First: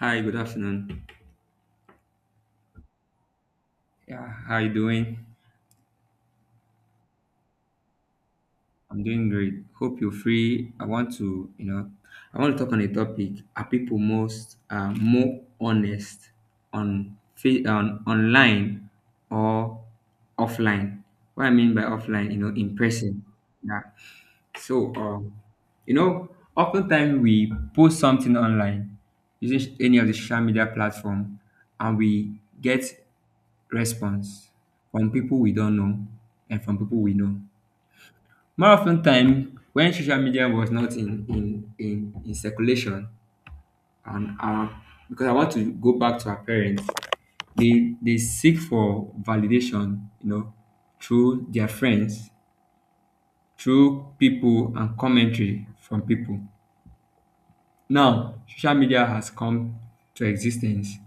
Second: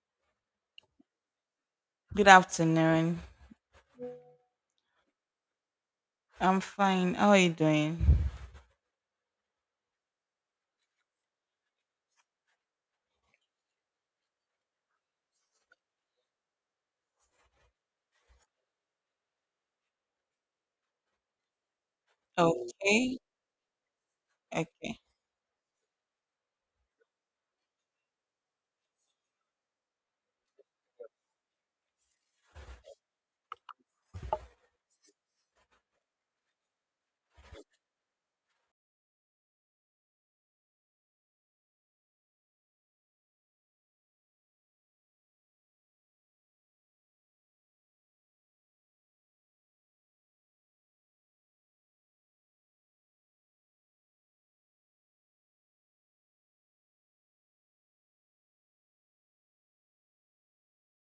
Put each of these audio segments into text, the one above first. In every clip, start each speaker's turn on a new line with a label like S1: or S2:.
S1: Hi, good afternoon.
S2: Good afternoon.
S1: Yeah, how you doing?
S2: I'm fine. How are you doing?
S1: I'm doing great. Hope you're free. I want to, I want to talk on a topic. Are people most more honest on online or offline? What I mean by offline, you know, in
S2: Okay.
S1: person. Yeah. So,
S2: Okay.
S1: um, you know, oftentimes we post something online using any of the social media platform, and we get response from people we don't know and from people we know. More often time, when social media was not in circulation, and our because I want to go back to our parents, they seek for validation, you know, through their friends, through people and commentary from people. Now, social media has come to existence.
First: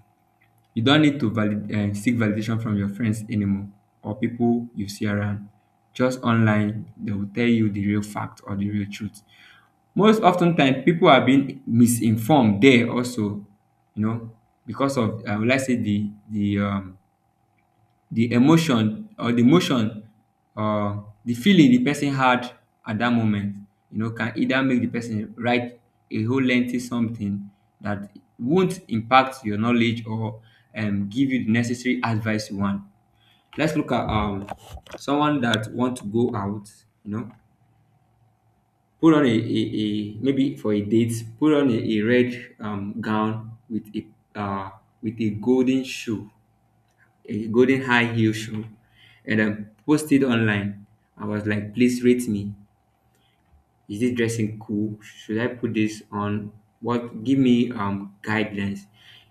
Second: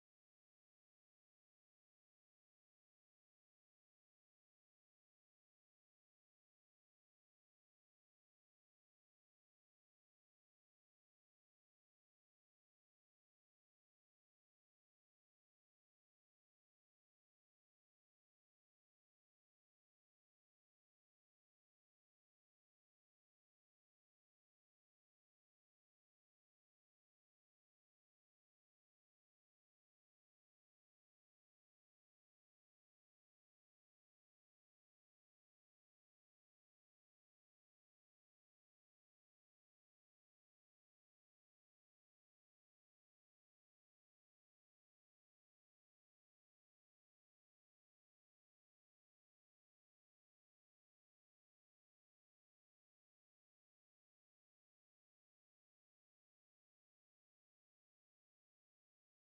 S1: You don't need to seek validation from your friends anymore or people you see around. Just online, they will tell you the real fact or the real truth. Most oftentimes, people are being misinformed there also, you know, because of I would like say the emotion or the motion or the feeling the person had at that moment, you know, can either make the person write a whole lengthy something that won't impact your knowledge or give you the necessary advice you want. Let's look at someone that want to go out, you know, put on a maybe for a date, put on a red gown with a golden shoe a golden high heel shoe and I posted online. I was like, please rate me. Is this dressing cool? Should I put this on? What give me guidelines?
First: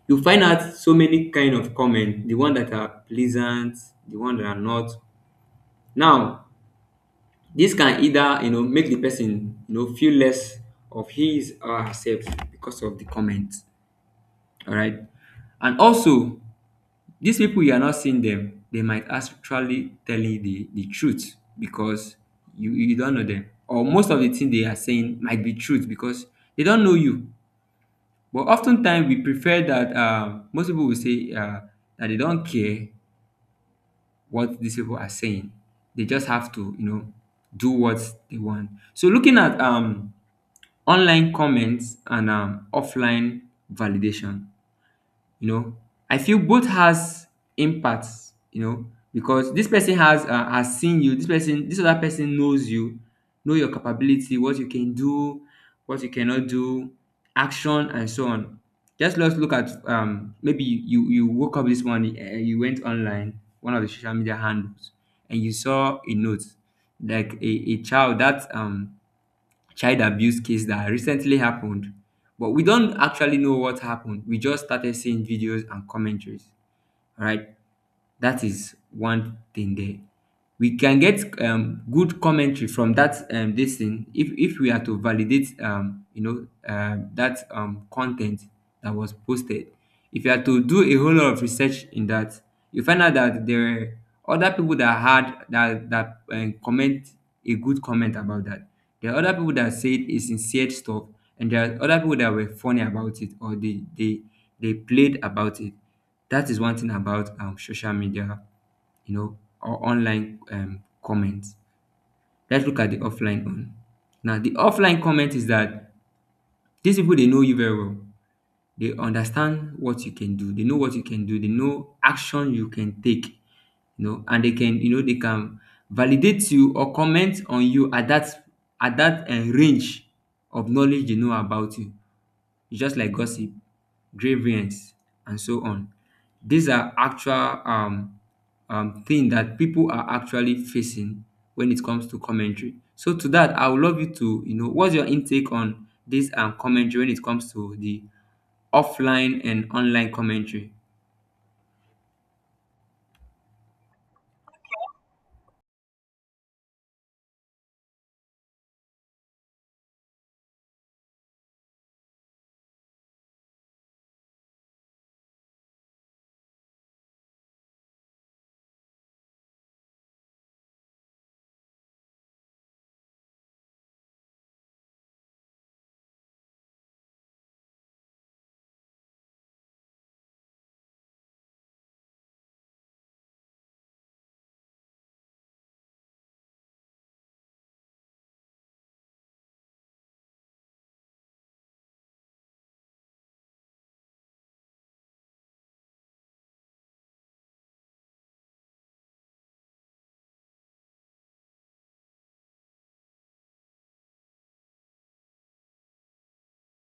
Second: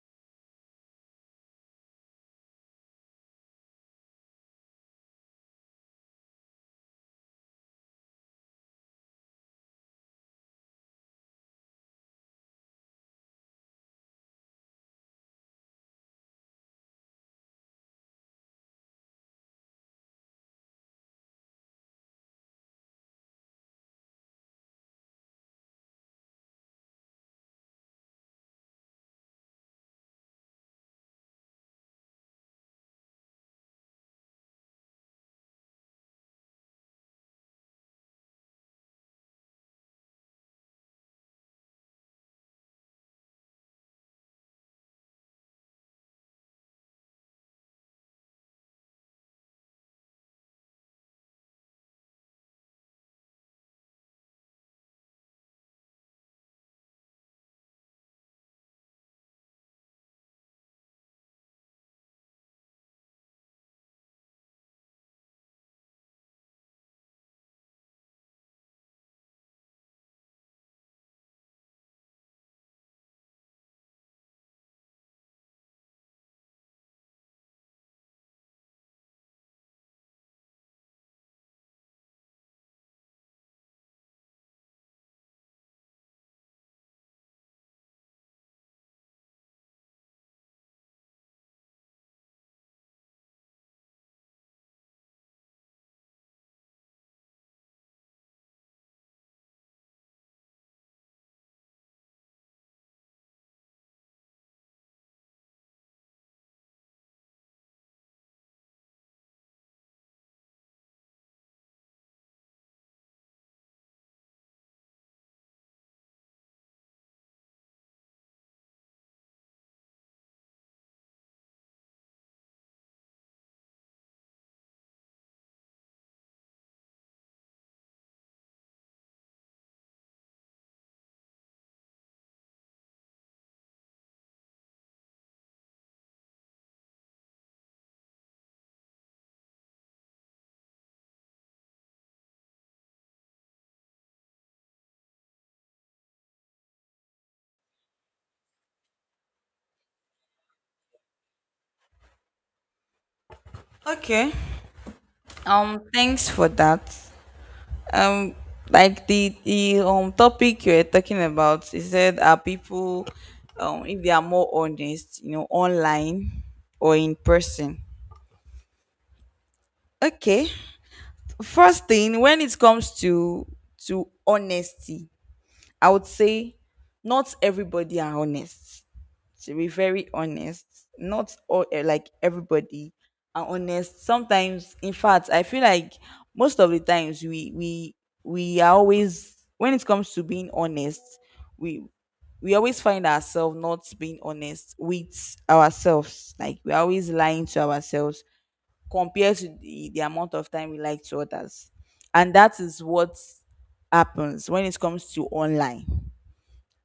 S1: You find out so many kind of comment, the one that are pleasant, the one that are not. Now, this can either, you know, make the person, you know, feel less of his or herself because of the comment. All right. And also these people you are not seeing them, they might actually tell you the truth because you don't know them. Or most of the thing they are saying might be truth because they don't know you. But oftentimes we prefer that most people will say that they don't care what these people are saying. They just have to, you know, do what they want. So looking at online comments and offline validation. You know, I feel both has impacts, you know, because this person has seen you this person this other person knows you know your capability what you can do what you cannot do action and so on. Just let's look at maybe you woke up this morning and you went online one of the social media handles and you saw a note like a child that child abuse case that recently happened, but we don't actually know what happened. We just started seeing videos and commentaries. All right? That is one thing there. We can get good commentary from that this thing if we are to validate you know, that content that was posted. If you are to do a whole lot of research in that, you find out that there were other people that had that that comment a good comment about that. There are other people that said a sincere stuff, and there are other people that were funny about it or they they played about it. That is one thing about social media, you know, or online comments. Let's look at the offline one. Now, the offline comment is that these people they know you very well. They understand what you can do. They know what you can do. They know action you can take. You know, and they can, you know, they can validate you or comment on you at that range of knowledge they know about you. Just like gossip, grievance, and so on. These are actual thing that people are actually facing when it comes to commentary. So to that, I would love you to, you know, what's your intake on this commentary when it comes to the offline and online commentary?
S2: Okay. Thanks for that. Um, like the topic you were talking about, you said, are people if they are more honest, you know, online or in person. Okay. First thing, when it comes to honesty, I would say not everybody are honest. To be very honest, not all like everybody are honest sometimes. In fact, I feel like most of the times we are always, when it comes to being honest, we always find ourselves not being honest with ourselves, like we're always lying to ourselves compared to the amount of time we lie to others. And that is what happens when it comes to online.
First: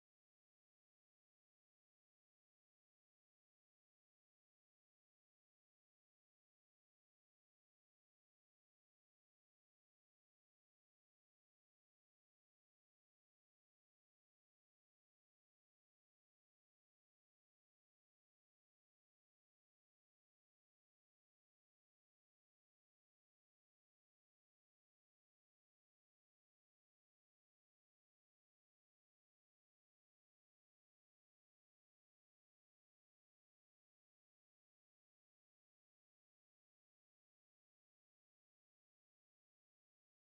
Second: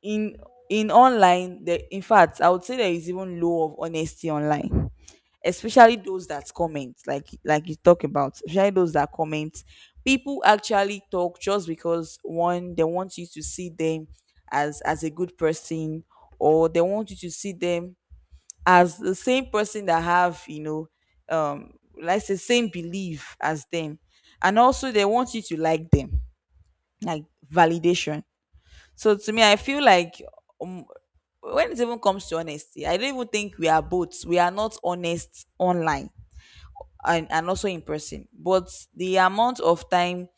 S2: In in online there, in fact, I would say there is even low of honesty online, especially those that comment, like you talk about, especially those that comment. People actually talk just because, one, they want you to see them as a good person, or they want you to see them as the same person that have, you know, um like the same belief as them. And also they want you to like them, like validation. So to me, I feel like um, when it even comes to honesty, I don't even think we are both. We are not honest online and also in person. But the amount of time,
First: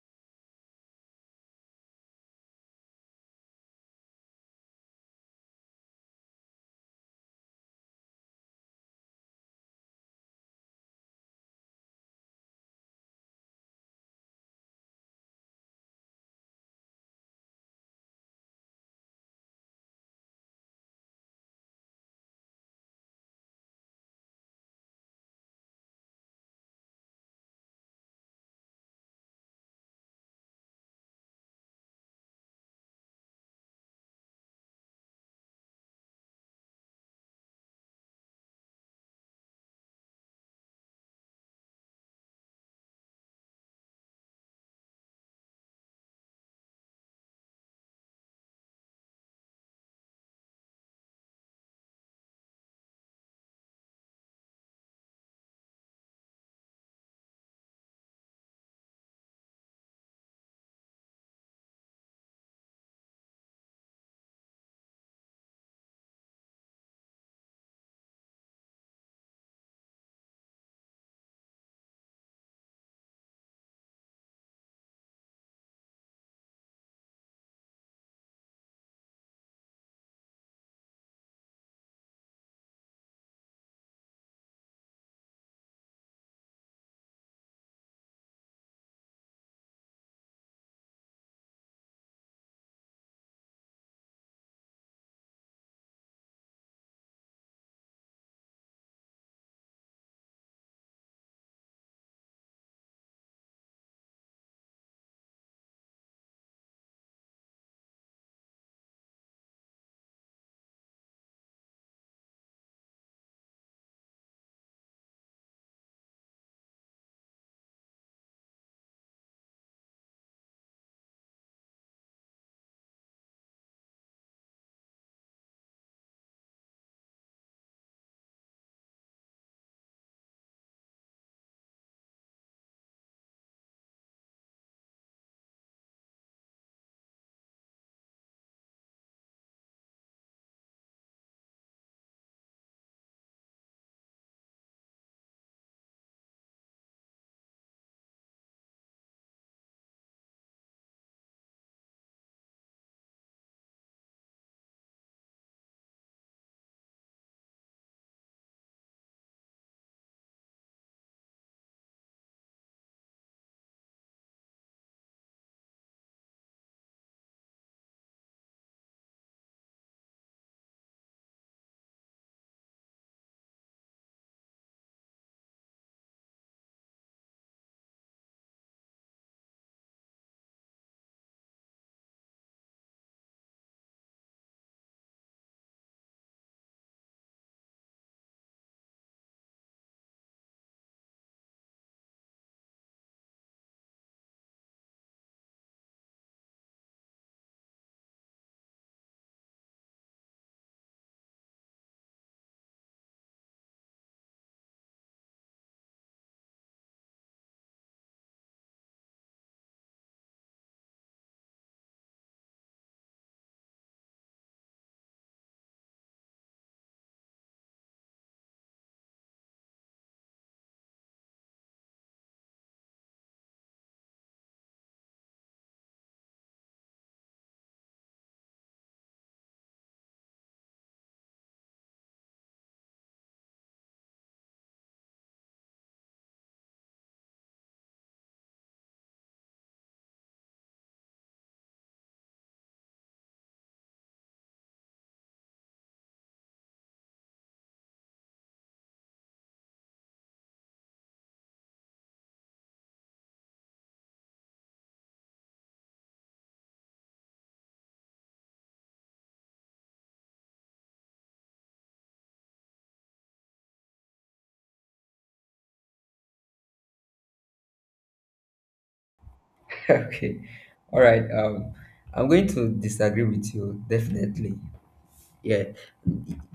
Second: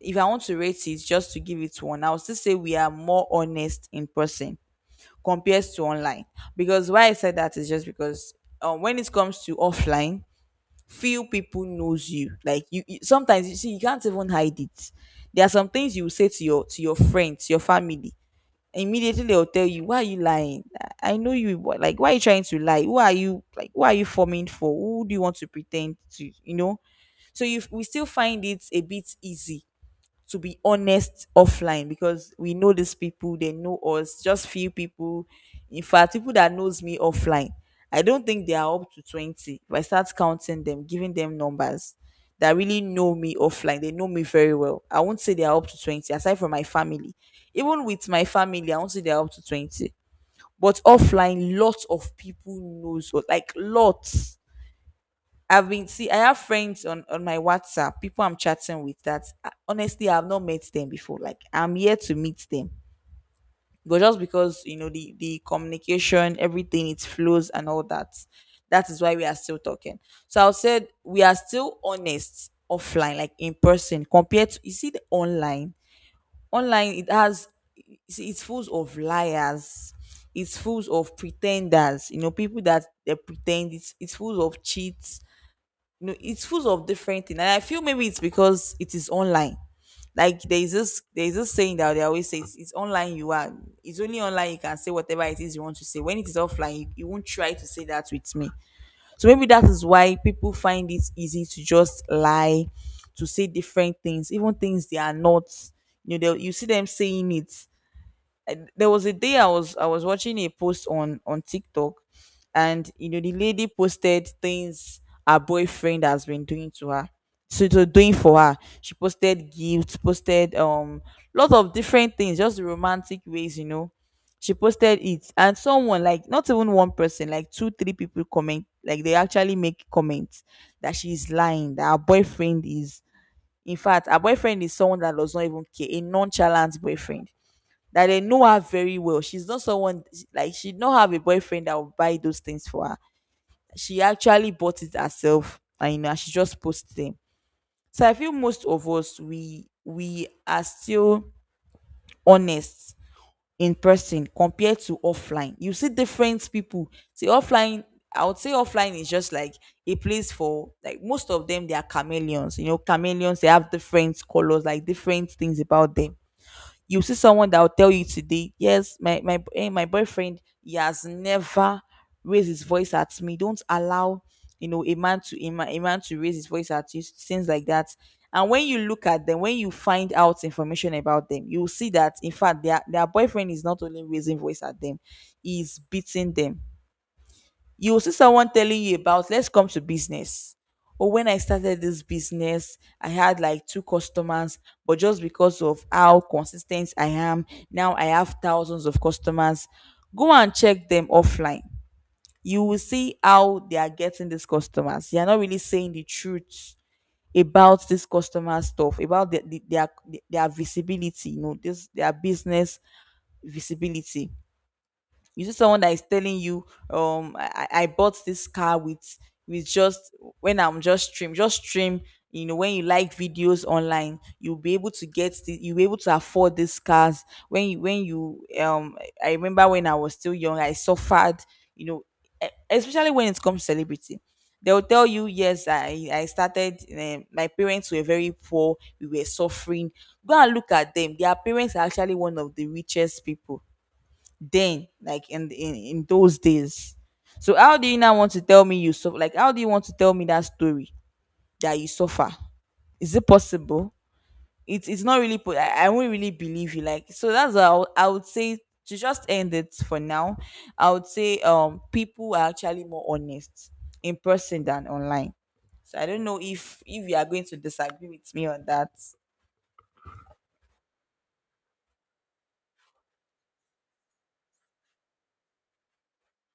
S2: if I want to rate it, just to give it one, I would still say we are more honest in person compared to online. Because why I said that is just because when it comes to offline, few people knows you. Like you sometimes you see you can't even hide it. There are some things you will say to your friends, your family. Immediately, they'll tell you, why are you lying? I know you, but like, why are you trying to lie? Who are you? Like, who are you forming for? Who do you want to pretend to, you know? So you we still find it a bit easy to be honest offline, because we know these people, they know us, just few people. In fact, people that knows me offline, I don't think they are up to 20. If I start counting them, giving them numbers that really know me offline, they know me very well, I won't say they are up to 20, aside from my family. Even with my family, I won't say they are up to 20. But offline, lots of people knows us, like lots. I've been see I have friends on my WhatsApp, people I'm chatting with that, honestly, I've not met them before. Like, I'm here to meet them. But just because, you know, the communication, everything, it flows and all that. That is why we are still talking. So I said we are still honest offline, like in person, compared to, you see, the online. Online it has, it's full of liars, it's full of pretenders, you know, people that they pretend. It's full of cheats, you know, it's full of different things. And I feel maybe it's because it is online. Like, there is this saying that they always say, it's online you are. It's only online you can say whatever it is you want to say. When it is offline, you won't try to say that with me. So maybe that is why people find it easy to just lie, to say different things, even things they are not, you know. You see them saying it. There was a day I was watching a post on TikTok, and you know, the lady posted things her boyfriend has been doing to her, so to doing for her. She posted gifts, posted lot of different things, just romantic ways, you know. She posted it, and someone, like, not even one person, like two, three people comment, like they actually make comments that she's lying, that her boyfriend is. In fact, her boyfriend is someone that does not even care, a nonchalant boyfriend that they know her very well. She's not someone, like, she don't have a boyfriend that will buy those things for her. She actually bought it herself, and you know, she just posted them. So I feel most of us we are still honest in person compared to offline. You see different people. See, offline, I would say offline is just like a place for, like, most of them. They are chameleons. You know, chameleons. They have different colors, like different things about them. You see someone that will tell you today, yes, my boyfriend, he has never raised his voice at me. Don't allow, you know, a man to a man to raise his voice at you. Things like that. And when you look at them, when you find out information about them, you will see that in fact their boyfriend is not only raising voice at them, he's beating them. You will see someone telling you about, let's come to business, or, when I started this business, I had like two customers, but just because of how consistent I am, now I have thousands of customers. Go and check them offline, you will see how they are getting these customers. They are not really saying the truth about this customer stuff, about their visibility, you know, this their business visibility. You see someone that is telling you, I bought this car with just, when I'm just stream, just stream, you know, when you like videos online, you'll be able to get the, you'll be able to afford these cars. When you, when you, I remember when I was still young, I suffered, you know, especially when it comes to celebrity. They'll tell you, yes, I started, my parents were very poor, we were suffering. Go and look at them, their parents are actually one of the richest people then, like, in in those days. So how do you now want to tell me you suffer? Like, how do you want to tell me that story, that you suffer? Is it possible? It's not really I won't really believe you, like. So that's what I would, say, to just end it for now. I would say, people are actually more honest in person than online. So I don't know if you are going to disagree with me on that.
S1: Okay, all right, I'm going to disagree with you definitely. Yeah,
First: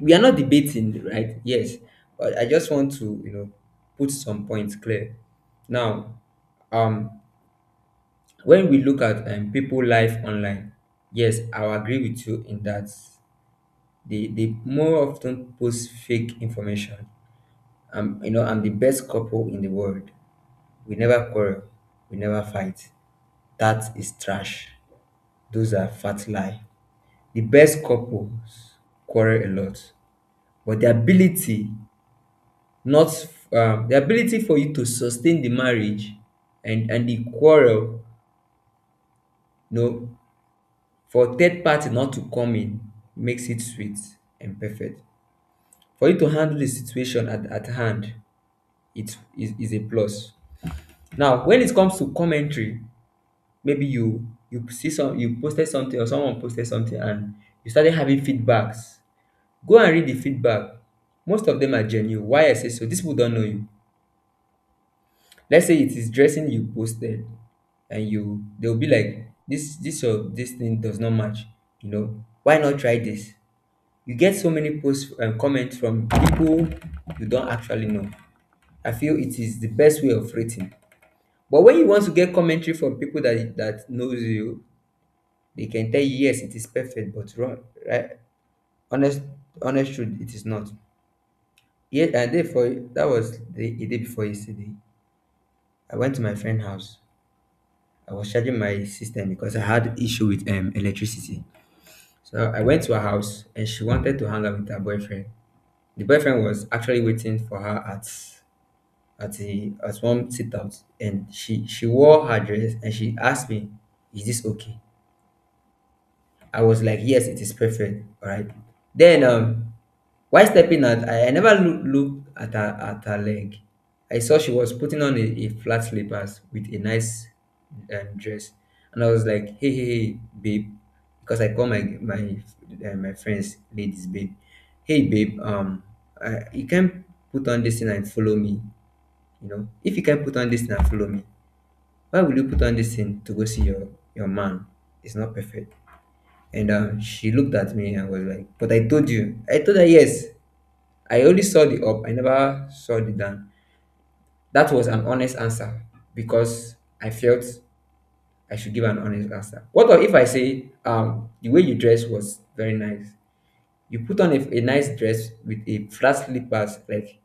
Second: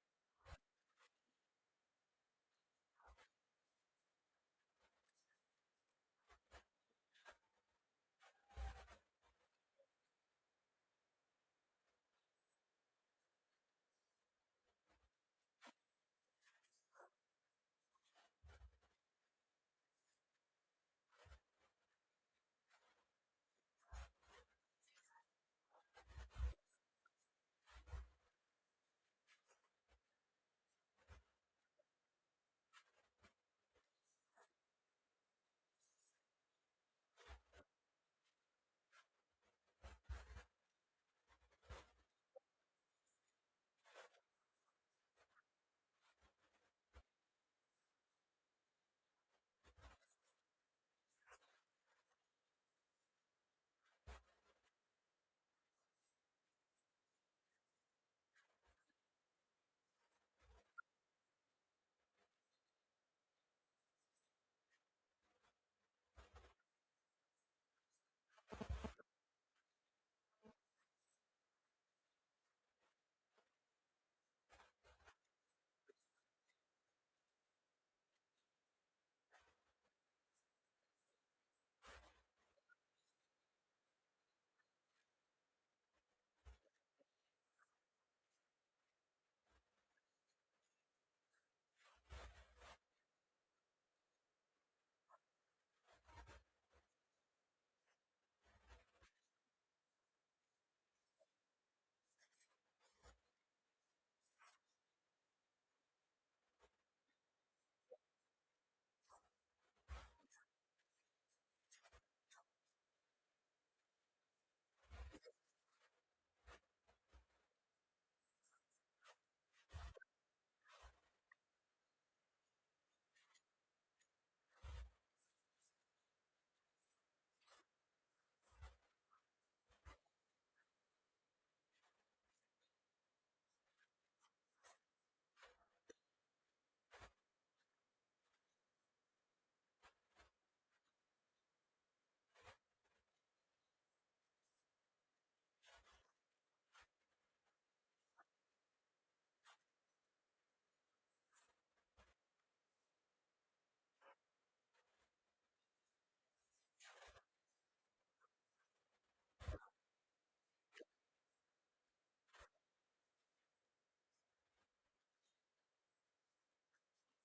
S1: we are not debating, right? Yes, but I just want to, you know, put some points clear. Now, um, when we look at people life online, yes, I will agree with you in that they more often post fake information. You know, I'm the best couple in the world. We never quarrel, we never fight. That is trash. Those are fat lie. The best couples quarrel a lot, but the ability not the ability for you to sustain the marriage and the quarrel, you know, for third party not to come in makes it sweet and perfect for you to handle the situation at hand. It is a plus. Now when it comes to commentary maybe you you see some you posted something or someone posted something and you started having feedbacks. Go and read the feedback. Most of them are genuine. Why I say so, these people don't know you. Let's say it is dressing you posted and you they'll be like this or this thing does not match, you know. Why not try this? You get so many posts and comments from people you don't actually know. I feel it is the best way of rating. But when you want to get commentary from people that that knows you, they can tell you yes, it is perfect, but wrong, right? Honest, honest truth, it is not. Yeah, and therefore that was the day before yesterday. I went to my friend's house. I was charging my system because I had issue with electricity. So I went to her house and she wanted to hang out with her boyfriend. The boyfriend was actually waiting for her at the at one sit out and she wore her dress and she asked me, is this okay? I was like, yes, it is perfect. All right. Then, while stepping out, I never look, looked at her leg. I saw she was putting on a flat slippers with a nice dress, and I was like, hey, hey, hey, babe, because I call my my my friends ladies, babe. Hey, babe, you can put on this thing and follow me. You know, if you can put on this thing and follow me, why would you put on this thing to go see your man? It's not perfect. And she looked at me and was like, but I told you. I told her, yes, I only saw the up, I never saw the down. That was an honest answer because I felt I should give an honest answer. What if I say, the way you dress was very nice? You put on a nice dress with a flat slippers, like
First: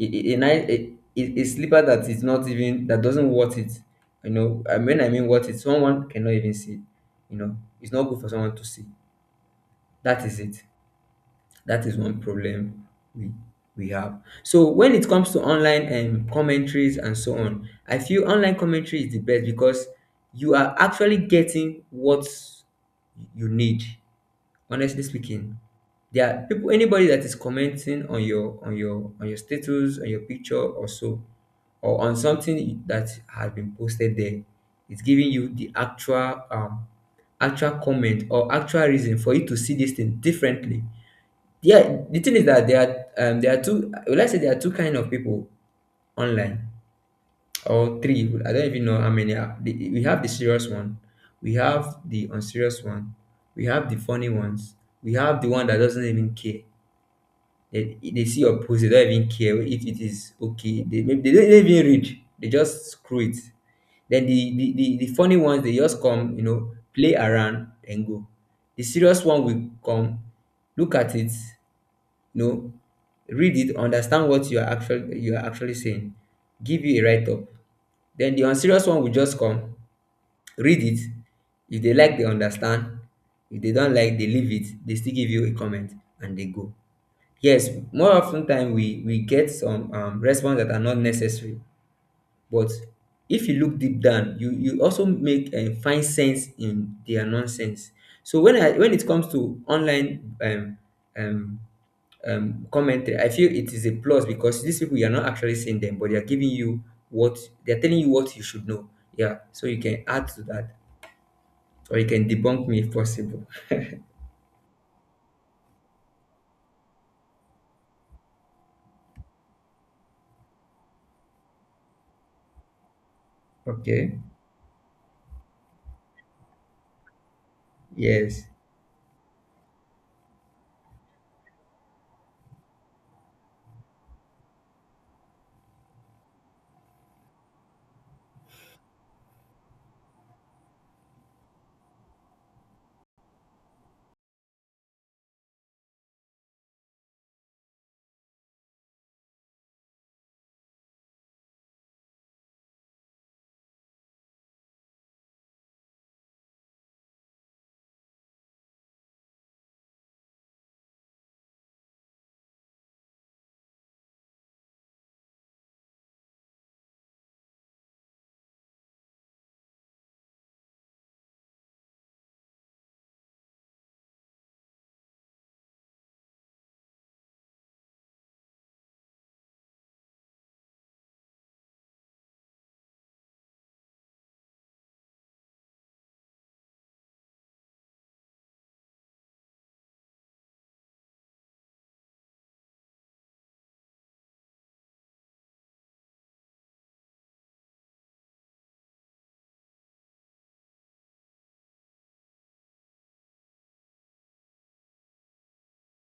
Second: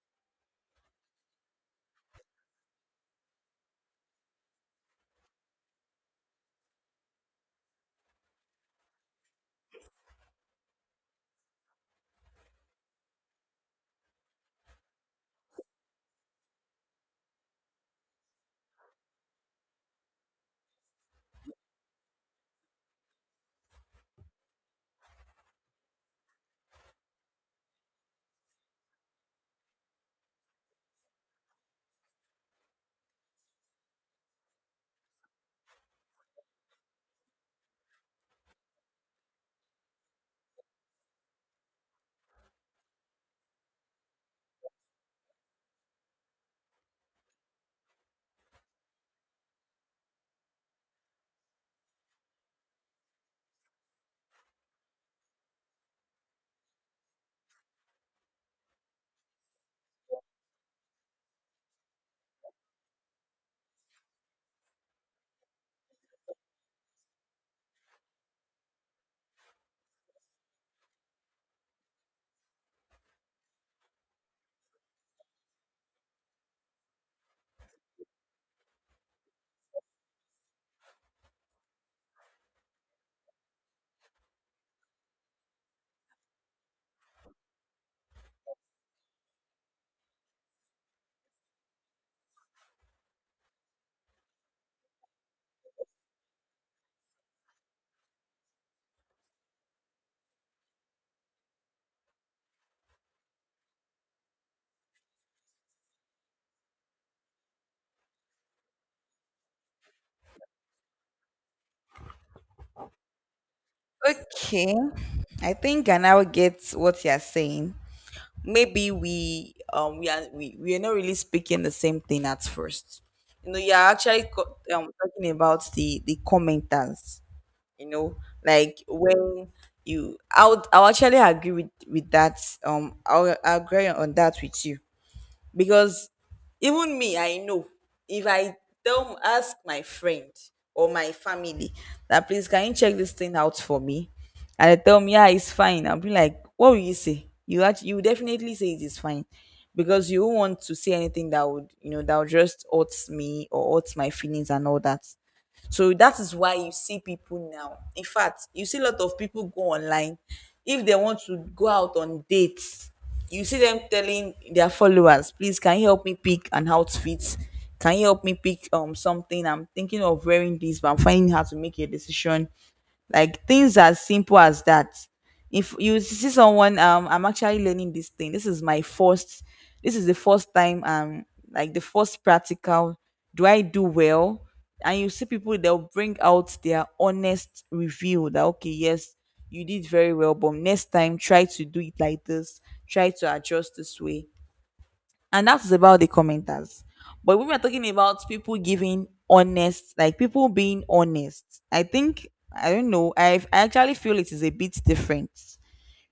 S1: a nice a slipper that is not even, that doesn't worth it. You know, I mean, worth it, someone cannot even see. You know, it's not good for someone to see. That is it. That is one problem we we have. So when it comes to online commentaries and so on, I feel online commentary is the best because you are actually getting what you need. Honestly speaking, there are people anybody that is commenting on your on your on your status, on your picture or so, or on something that has been posted there, it's giving you the actual actual comment or actual reason for you to see this thing differently. Yeah, the thing is that there are two. Well, I say there are two kind of people online or three. I don't even know how many are. We have the serious one, we have the unserious one, we have the funny ones, we have the one that doesn't even care. They see your post they don't even care if it is okay they, maybe they don't even read they just screw it. Then the funny ones they just come, you know, play around and go. The serious one will come look at it, no, read it, understand what you are actually saying, give you a write up. Then the unserious one will just come, read it. If they like, they understand. If they don't like, they leave it. They still give you a comment and they go. Yes, more often time we get some response that are not necessary. But if you look deep down, you also make and find sense in their nonsense. So when it comes to online um, commentary, I feel it is a plus because these people, you're not actually seeing them, but they're giving you what they're telling you what you should know. Yeah, so you can add to that, or you can debunk me if possible.
S2: Okay, I think I now get what you're saying. Maybe we are not really speaking the same thing at first. You know, you're
S1: Okay.
S2: actually talking about the commenters, you know,
S1: Yes.
S2: like, when you, I would actually agree with that. I'll agree on that with you. Because, even me, I know if I tell ask my friend or my family that, please, can you check this thing out for me? And they tell me, yeah, it's fine. I'll be like, what will you say? You actually, you definitely say it is fine, because you won't want to say anything that would, you know, that would just hurt me or hurt my feelings and all that. So that is why you see people now. In fact, you see a lot of people go online. If they want to go out on dates, you see them telling their followers, please, can you help me pick an outfit? Can you help me pick something? I'm thinking of wearing this, but I'm finding how to make a decision, like, things as simple as that. If you see someone, I'm actually learning this thing, this is my first, this is the first time, like the first practical, do I do well? And you see people, they'll bring out their honest review that, okay, yes, you did very well, but next time try to do it like this, try to adjust this way. And that is about the commenters. But when we are talking about people giving honest, like people being honest, I think, I don't know. I actually feel it is a bit different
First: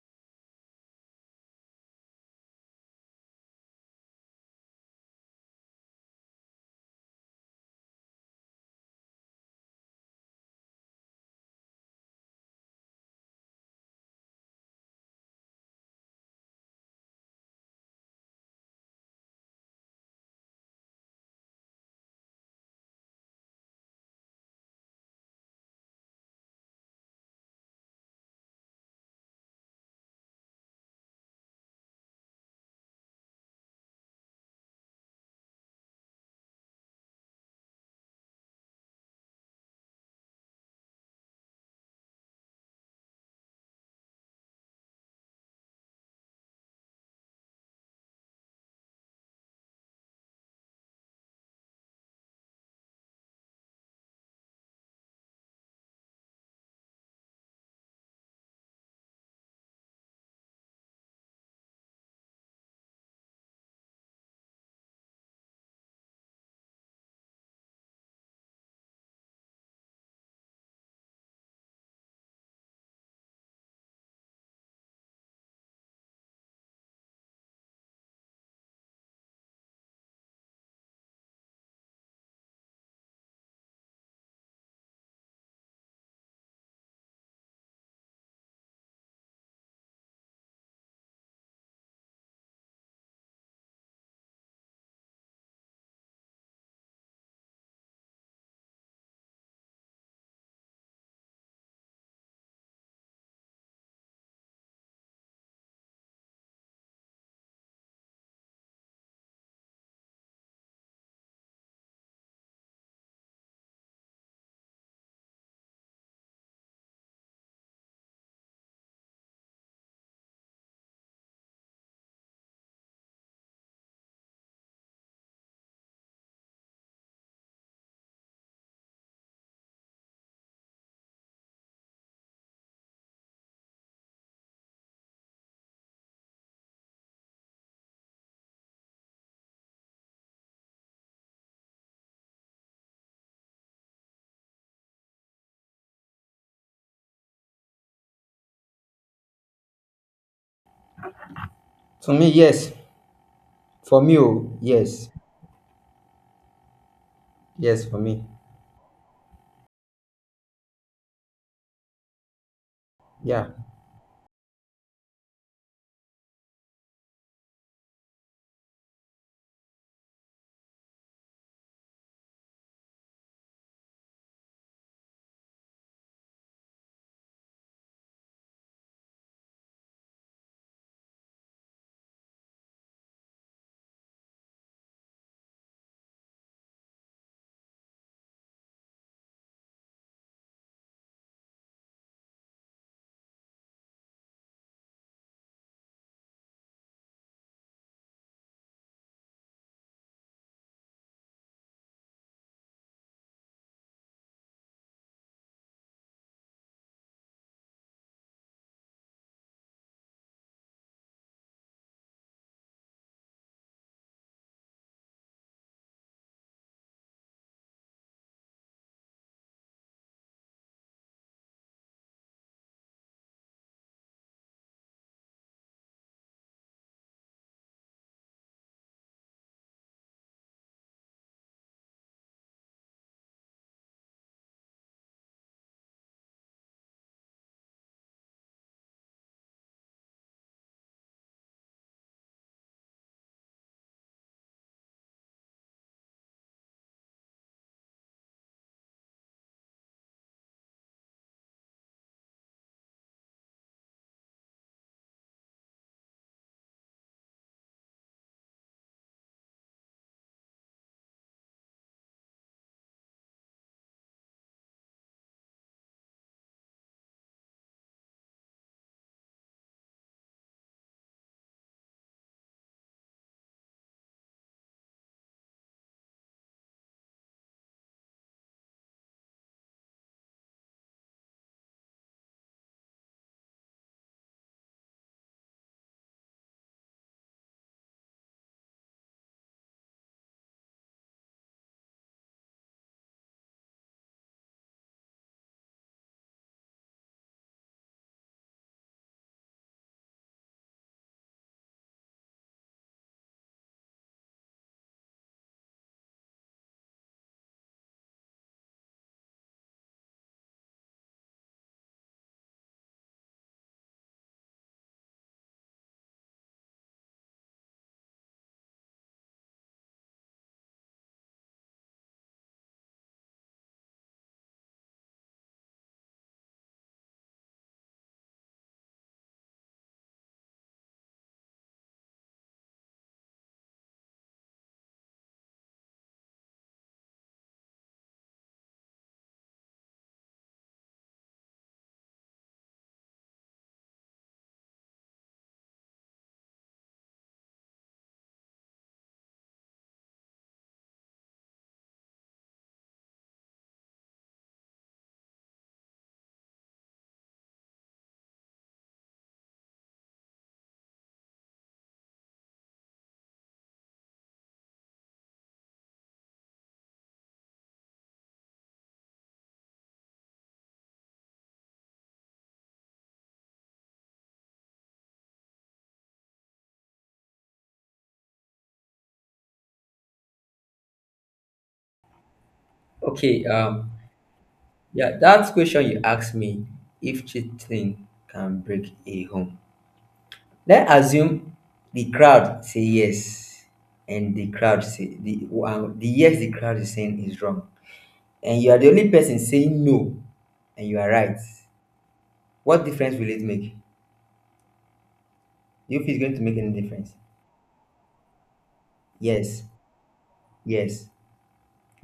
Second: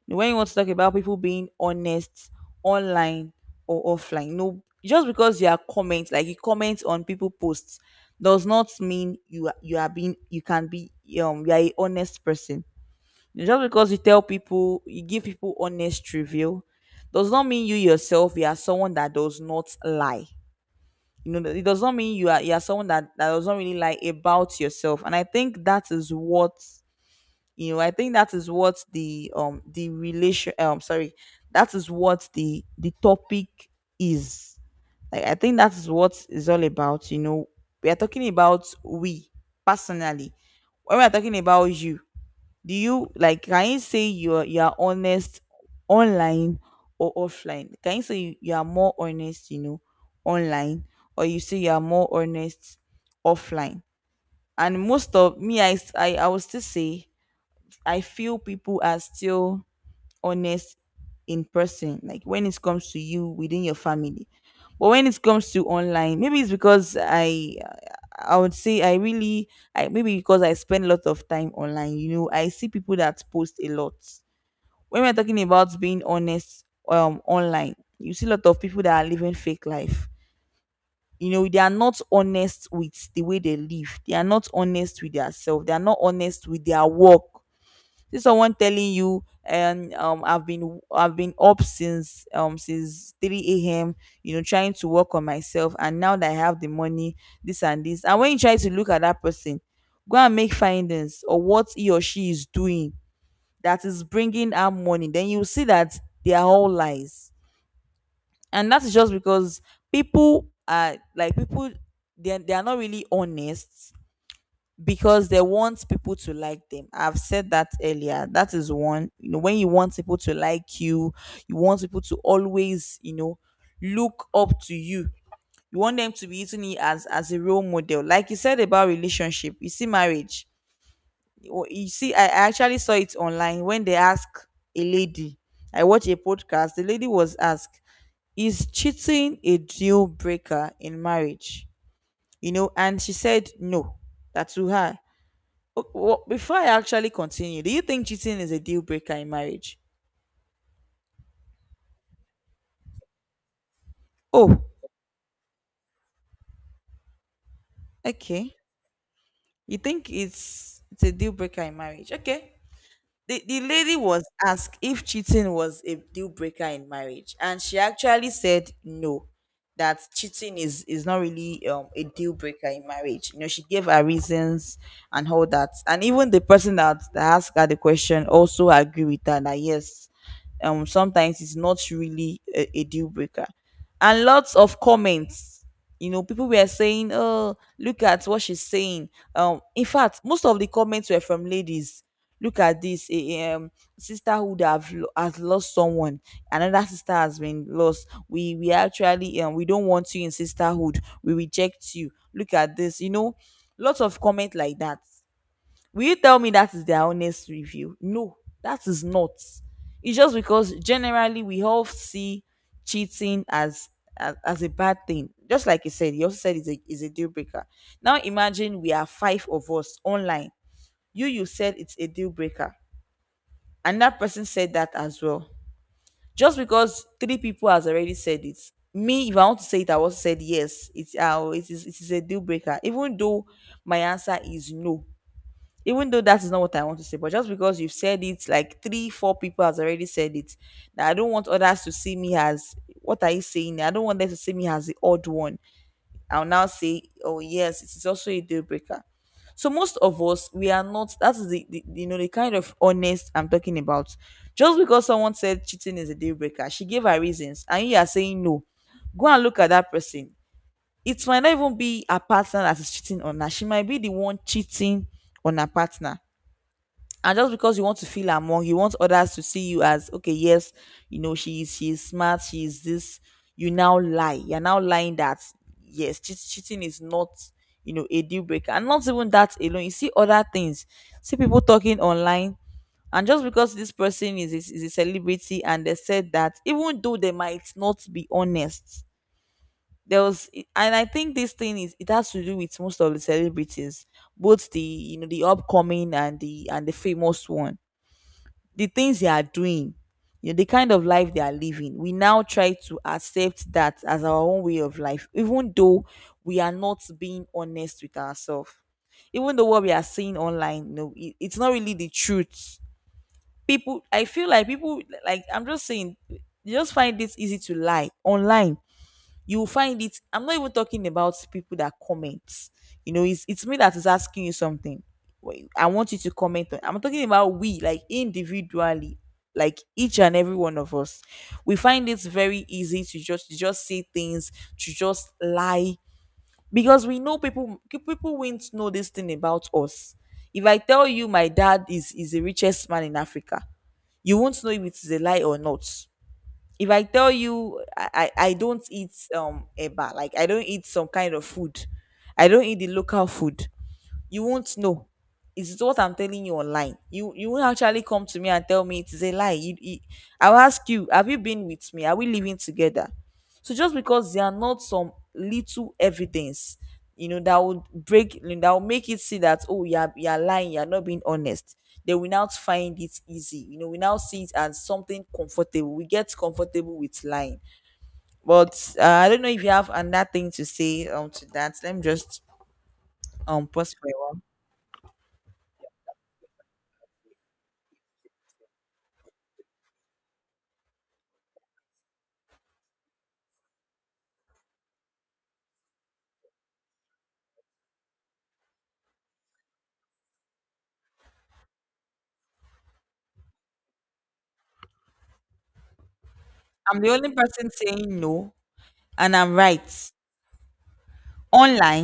S2: when you want to talk about people being honest online or offline. No, just because you are comment, like you comment on people posts, does not mean you are, you are being you can be, you are a honest person. Just because you tell people, you give people honest review, does not mean you yourself, you are someone that does not lie. You know, it does not mean you are, you are someone that does not really lie about yourself. And I think that is what, you know. I think that is what the that is what the topic is. Like I think that is what is all about. We are talking about we personally. When we are talking about you, do you like can you say you're honest online or offline, can you say you are more honest, online, or you say you are more honest offline. And most of me I will still say I feel people are still honest in person, like when it comes to you within your family. But when it comes to online, maybe it's because I would say I really, I maybe because I spend a lot of time online. I see people that post a lot. When we're talking about being honest, online, you see a lot of people that are living fake life. They are not honest with the way they live. They are not honest with themselves. They are not honest with their work. See someone telling you, and I've been up since 3 a.m., trying to work on myself, and now that I have the money, this and this, and when you try to look at that person, go and make findings or what he or she is doing that is bringing out money, then you see that they are all lies. And that is just because people are like people, they are not really honest, because they want people to like them. I've said that earlier. That is one. When you want people to like you want people to always, look up to you. You want them to be using you as a role model. Like you said about relationship, you see marriage. You see, I actually saw it online when they ask a lady. I watched a podcast. The lady was asked, "Is cheating a deal breaker in marriage?" And she said no. That to her... Oh, well, before I actually continue, do you think cheating is a deal breaker in marriage?
S1: To me, yes. For me, oh,
S2: Oh,
S1: yes. Yes, for me.
S2: okay. You think it's a deal breaker in marriage? Okay. the,
S1: Yeah.
S2: the lady was asked if cheating was a deal breaker in marriage, and she actually said no, that cheating is not really a deal breaker in marriage. She gave her reasons and all that. And even the person that asked her the question also agree with her that yes, sometimes it's not really a deal breaker. And lots of comments. People were saying, oh, look at what she's saying. In fact, most of the comments were from ladies. Look at this, a sister who would have has lost someone, another sister has been lost, we actually, we don't want you in sisterhood, we reject you, look at this, lots of comment like that. Will you tell me that is their honest review? No, that is not. It's just because generally we all see cheating as a bad thing, just like you said, you also said it's a deal breaker. Now imagine we are five of us online. You said it's a deal breaker, and that person said that as well. Just because three people has already said it, me if I want to say it, I also said yes. It is a deal breaker. Even though my answer is no, even though that is not what I want to say, but just because you've said it, like three four people has already said it, now I don't want others to see me as, what are you saying? I don't want them to see me as the odd one. I'll now say, oh yes, it is also a deal breaker. So most of us, we are not. That's the you know the kind of honest I'm talking about. Just because someone said cheating is a deal breaker, she gave her reasons, and you are saying no. Go and look at that person. It might not even be a partner that is cheating on her. She might be the one cheating on her partner. And just because you want to feel among, you want others to see you as, okay, yes, she's smart, she's this, you now lie, you're now lying that, yes, cheating is not, a deal breaker. And not even that alone, you see other things. See people talking online, and just because this person is a celebrity and they said that, even though they might not be honest. There was and I think this thing is it has to do with most of the celebrities, both the you know the upcoming and the famous one. The things they are doing, the kind of life they are living, we now try to accept that as our own way of life, even though we are not being honest with ourselves. Even though what we are seeing online, it's not really the truth. People, I feel like people, like I'm just saying, they just find this easy to lie online. You will find it. I'm not even talking about people that comment. It's me that is asking you something. Wait, I want you to comment on I'm talking about we, like individually, like each and every one of us. We find it very easy to just say things, to just lie, because we know people won't know this thing about us. If I tell you my dad is the richest man in Africa, you won't know if it is a lie or not. If I tell you I don't eat eba, like I don't eat some kind of food. I don't eat the local food, you won't know. It's what I'm telling you online. You won't actually come to me and tell me it is a lie. I'll ask you, have you been with me? Are we living together? So just because there are not some little evidence, that will make it see that, oh, you're lying, you're not being honest. They will now find it easy. We now see it as something comfortable. We get comfortable with lying. But I don't know if you have another thing to say to that. Let me just
S1: Okay.
S2: pause for a while.
S1: Yeah. That question you asked me, if cheating can break a home. Let's assume the crowd say yes, and the crowd say the yes the crowd is saying is wrong, and you are the only person saying no and you are right, what difference will it make? Do you feel it's going to make any
S2: I'm the
S1: difference?
S2: only person saying no, and I'm
S1: Yes,
S2: right.
S1: yes.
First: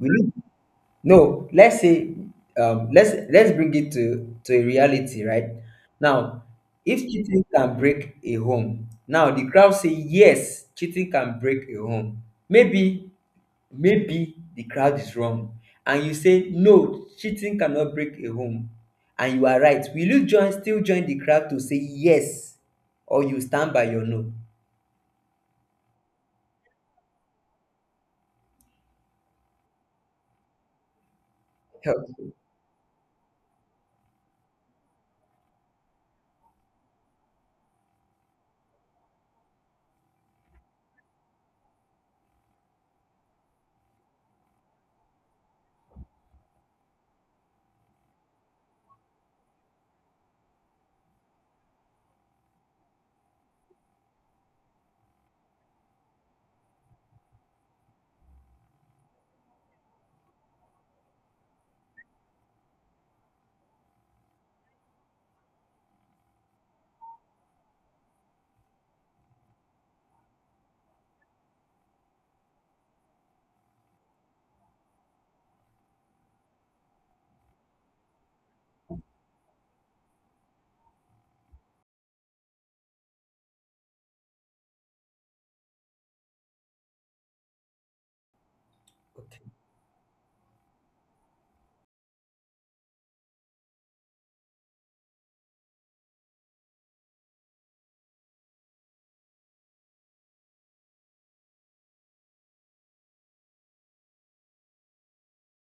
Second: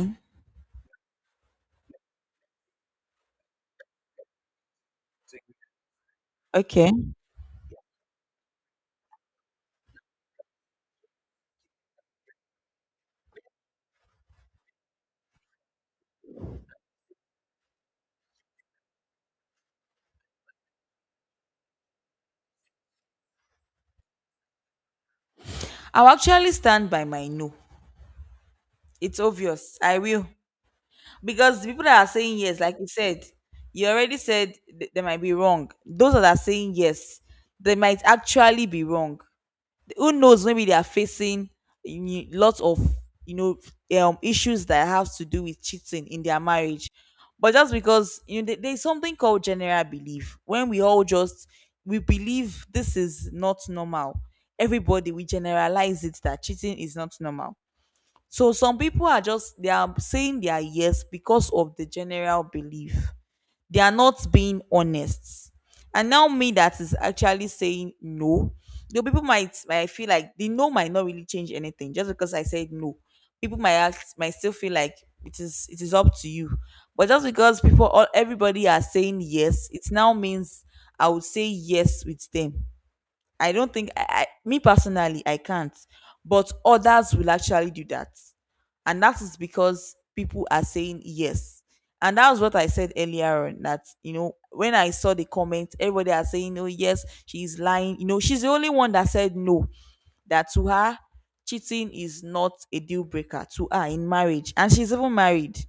S1: Will it? No, let's say let's bring it to a reality, right? Now,
S2: okay.
S1: if cheating can break a home, now the crowd say yes, cheating can break a home. Maybe Maybe the crowd is wrong, and you say no, cheating cannot break a home, and you are right. Will you join still join the crowd to say yes, or you stand by your no?
S2: I'll actually stand by my no. It's obvious. I will. Because the people
S1: Okay.
S2: that are saying yes, like you said, you already said they might be wrong. Those that are saying yes, they might actually be wrong. Who knows, maybe they are facing, you lots of, you know issues that have to do with cheating in their marriage. But just because, there's something called general belief, when we all just, we believe this is not normal, everybody, we generalize it that cheating is not normal. So some people are just, they are saying their yes because of the general belief. They are not being honest. And now me that is actually saying no, the people might, I feel like the no might not really change anything just because I said no. People might ask might still feel like it is up to you. But just because people all everybody are saying yes, it now means I would say yes with them. I don't think I me personally I can't, but others will actually do that, and that is
S1: Okay.
S2: because people are saying yes. And that was what I said earlier on. That, when I saw the comment, everybody are saying, oh yes, she's lying. You know she's the only one that said no. That to her, cheating is not a deal breaker to her in marriage, and she's even married.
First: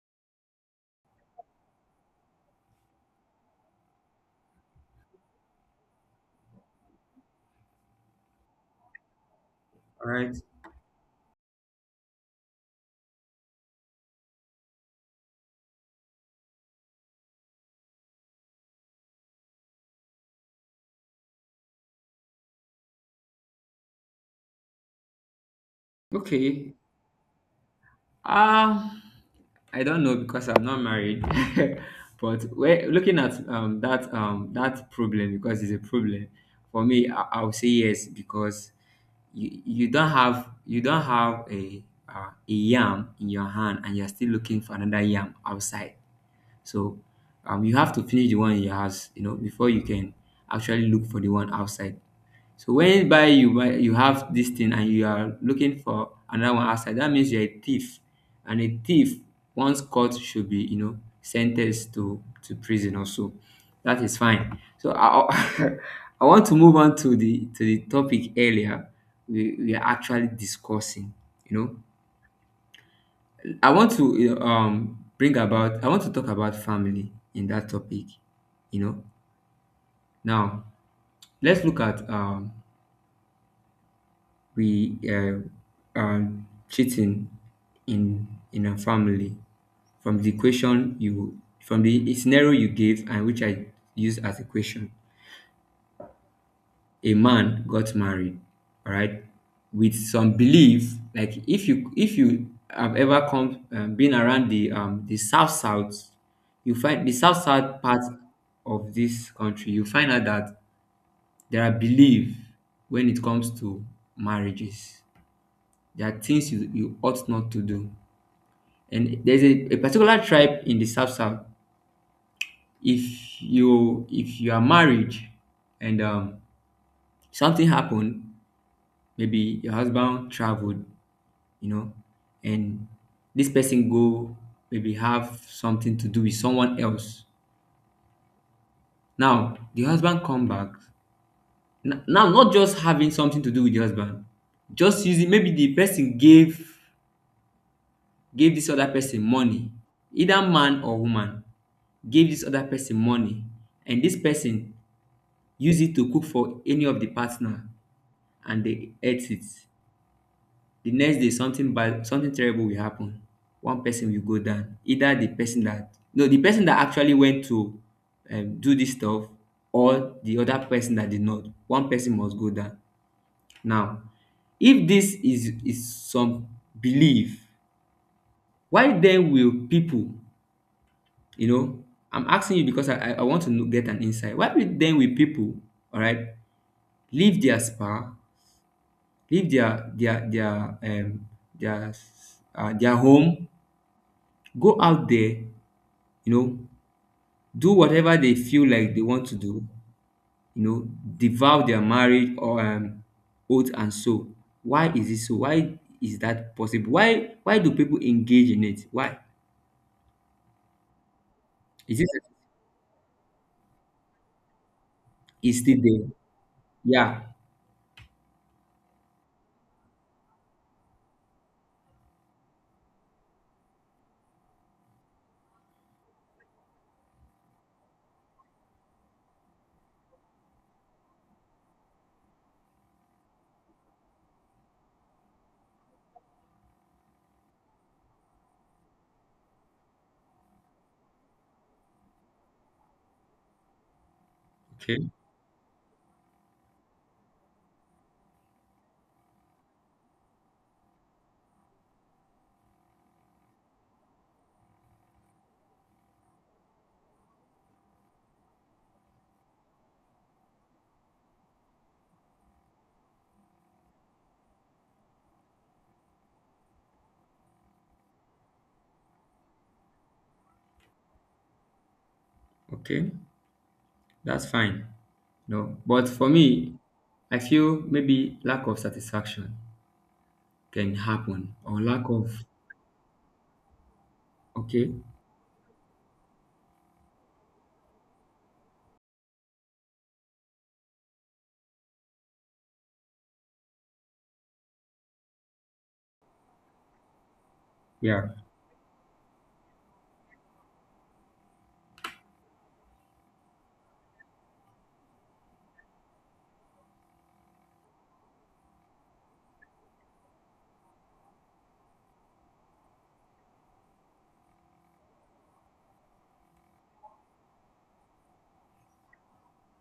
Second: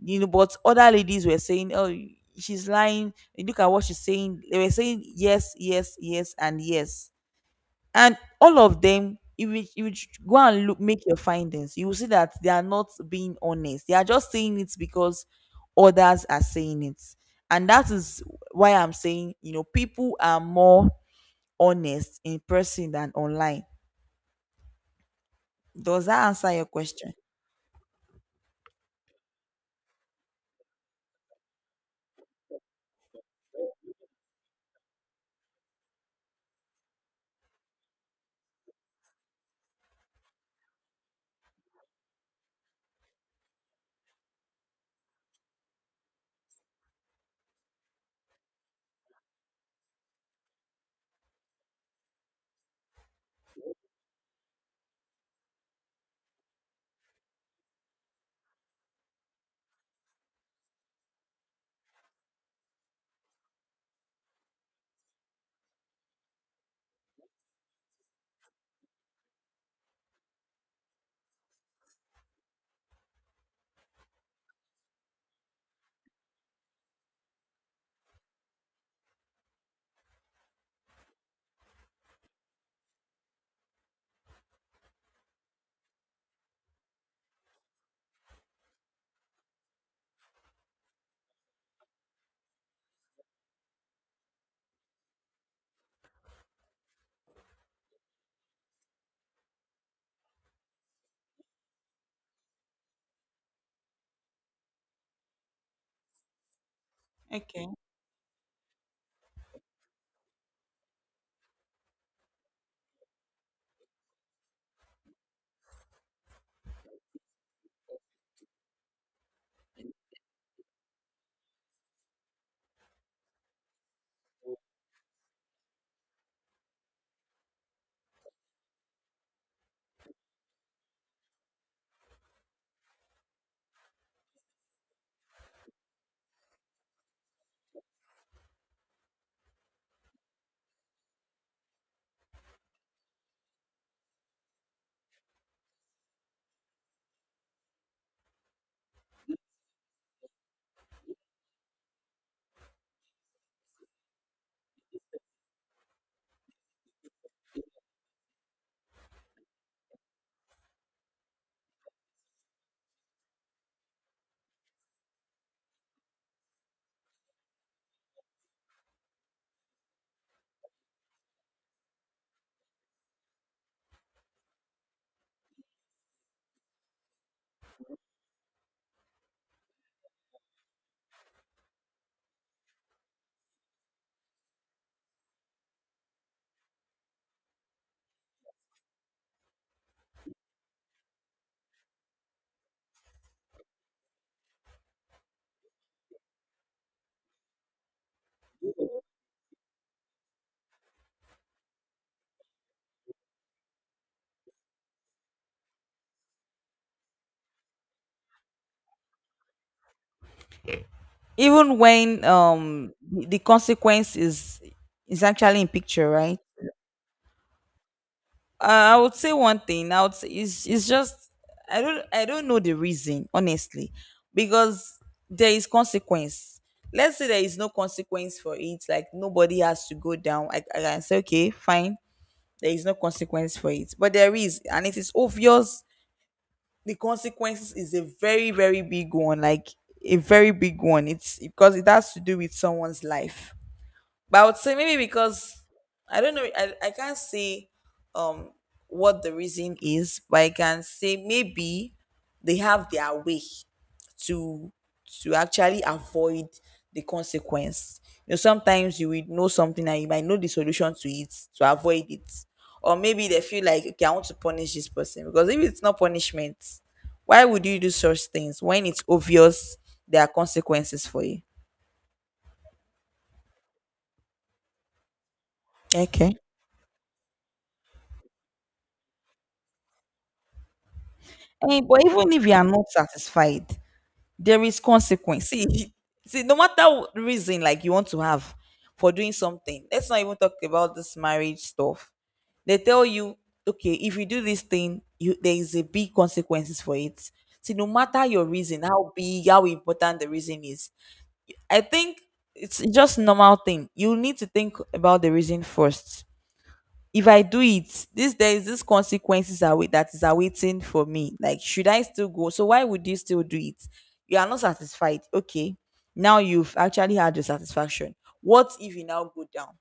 S2: But other ladies were saying, oh, she's lying. Look at what she's saying. They were saying yes, yes, yes, and yes. And all of them, if you, you
S1: All
S2: ch- go
S1: right.
S2: and look, make your findings, you will see that they are not being honest. They are just saying it because others are saying it. And that is why I'm saying, people are more honest in person than online. Does that answer your
S1: Okay.
S2: question?
S1: Um, I don't know because I'm not married. But we are looking at that problem because it's a problem for me. I'll say yes because you don't have a yam in your hand and you're still looking for another yam outside. So you have to finish the one in your house, you know, before you can actually look for the one outside. So when you buy you buy you have this thing and you are looking for another one outside, that means you're a thief. And a thief, once caught, should be, you know, sentenced to prison also. That is fine. So I I want to move on to the topic earlier we are actually discussing. You know, I want to, you know, bring about, I want to talk about family in that topic. You know, now let's look at we cheating in a family, from the scenario you gave and which I used as a question. A man got married, all right, with some belief. Like, if you have ever come been around the south south, you find the south
S2: Okay.
S1: south part of this country, you find out that there are belief when it comes to marriages. There are things you ought not to do. And there's a particular tribe in the south south. If you are married and something happened. Maybe your husband traveled, you know, and this person go, maybe have something to do with someone else. Now the husband come back. Now, not just having something to do with the husband, just using, maybe the person gave this other person money, either man or woman, gave this other person money, and this person use it to cook for any of the partner, and they ate it. The next day something bad, something terrible will happen. One person will go down, either the person that no the person that actually went to do this stuff, or the other person that did not. One person must go down. Now, if this is some belief, why then will people, you know, I'm asking you because I want to know, get an insight, why will then will people, all right, leave their spa leave their their their home, go out there, you know, do whatever they feel like they want to do, you know, devour their marriage or oath and so. Why is it so? Why is that possible? Why do people engage in it? Why?
S2: Even
S1: Is it
S2: when the consequence is
S1: is
S2: actually in
S1: still there?
S2: picture, right?
S1: Yeah.
S2: I would say one thing. I would say it's just, I don't know the reason honestly, because there is consequence. Let's say there is no consequence for it. Like nobody has to go down. I can say, okay, fine. There is no consequence for it, but there is, and it is obvious. The consequences is a very, very big one. Like a very big one. It's because it has to do with someone's life. But I would say maybe
S1: Okay.
S2: because I don't know. I can't say what the reason is, but I can say maybe they have their way to to actually avoid the consequence. Sometimes you will know something and you might know the solution to it to avoid it. Or maybe they feel like, okay, I want to punish this person, because if it's not punishment, why would you do such things when it's obvious there are consequences for you?
S1: Okay. That's fine. No. But for
S2: Okay.
S1: me, I feel maybe lack of satisfaction can happen,
S2: Eh,
S1: or
S2: but
S1: lack
S2: even
S1: of
S2: if you are not satisfied, there is
S1: okay.
S2: consequence. See, see, no matter what reason, like you want to have for doing something, let's not even talk about this marriage stuff. They tell you, okay, if you do this thing, you there is a big consequences for it. See, no matter
S1: Yeah.
S2: your reason, how big, how important the reason is, I think it's just normal thing. You need to think about the reason first. If I do it, this, there is this consequences are that is awaiting for me. Like, should I still go? So why would you still do it? You are not satisfied. Okay, now you've actually had your satisfaction. What if you now go down?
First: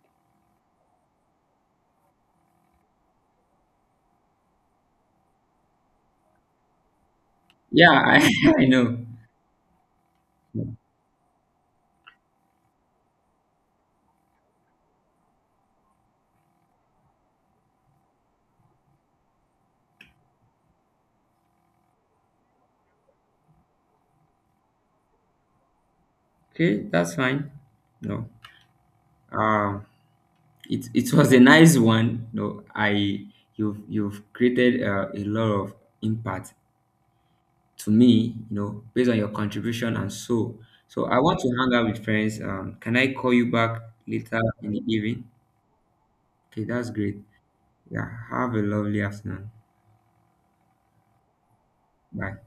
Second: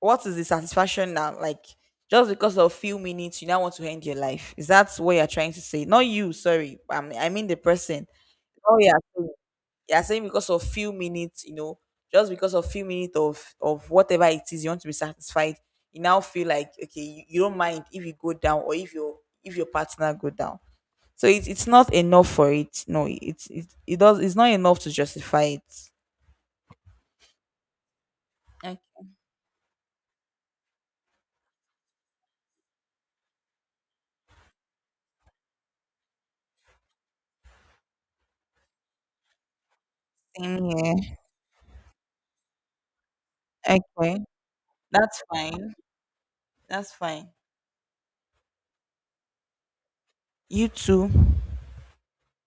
S2: What is the satisfaction now? Like, just because of few minutes, you now want to end your life. Is that what you're trying to say? Not you, sorry. I mean the
S1: Yeah,
S2: person.
S1: I
S2: Oh yeah,
S1: know.
S2: you are saying because of few minutes, just because of few minutes of whatever it is you want to be satisfied, you now feel like, okay, you don't mind if you go down or if your partner go down. So it's not enough for it. No, it's not enough to justify it.
S1: Okay, that's fine. No.
S2: Okay.
S1: Um, it was a nice one no. I You've created a lot of impact to me, you know, based on your contribution and so,
S2: Same
S1: so
S2: here.
S1: I want to hang out with friends, can I call you back
S2: Okay.
S1: later in the
S2: That's
S1: evening?
S2: fine.
S1: Okay, that's
S2: That's
S1: great.
S2: fine.
S1: Yeah, have a lovely afternoon.
S2: You too.
S1: Bye.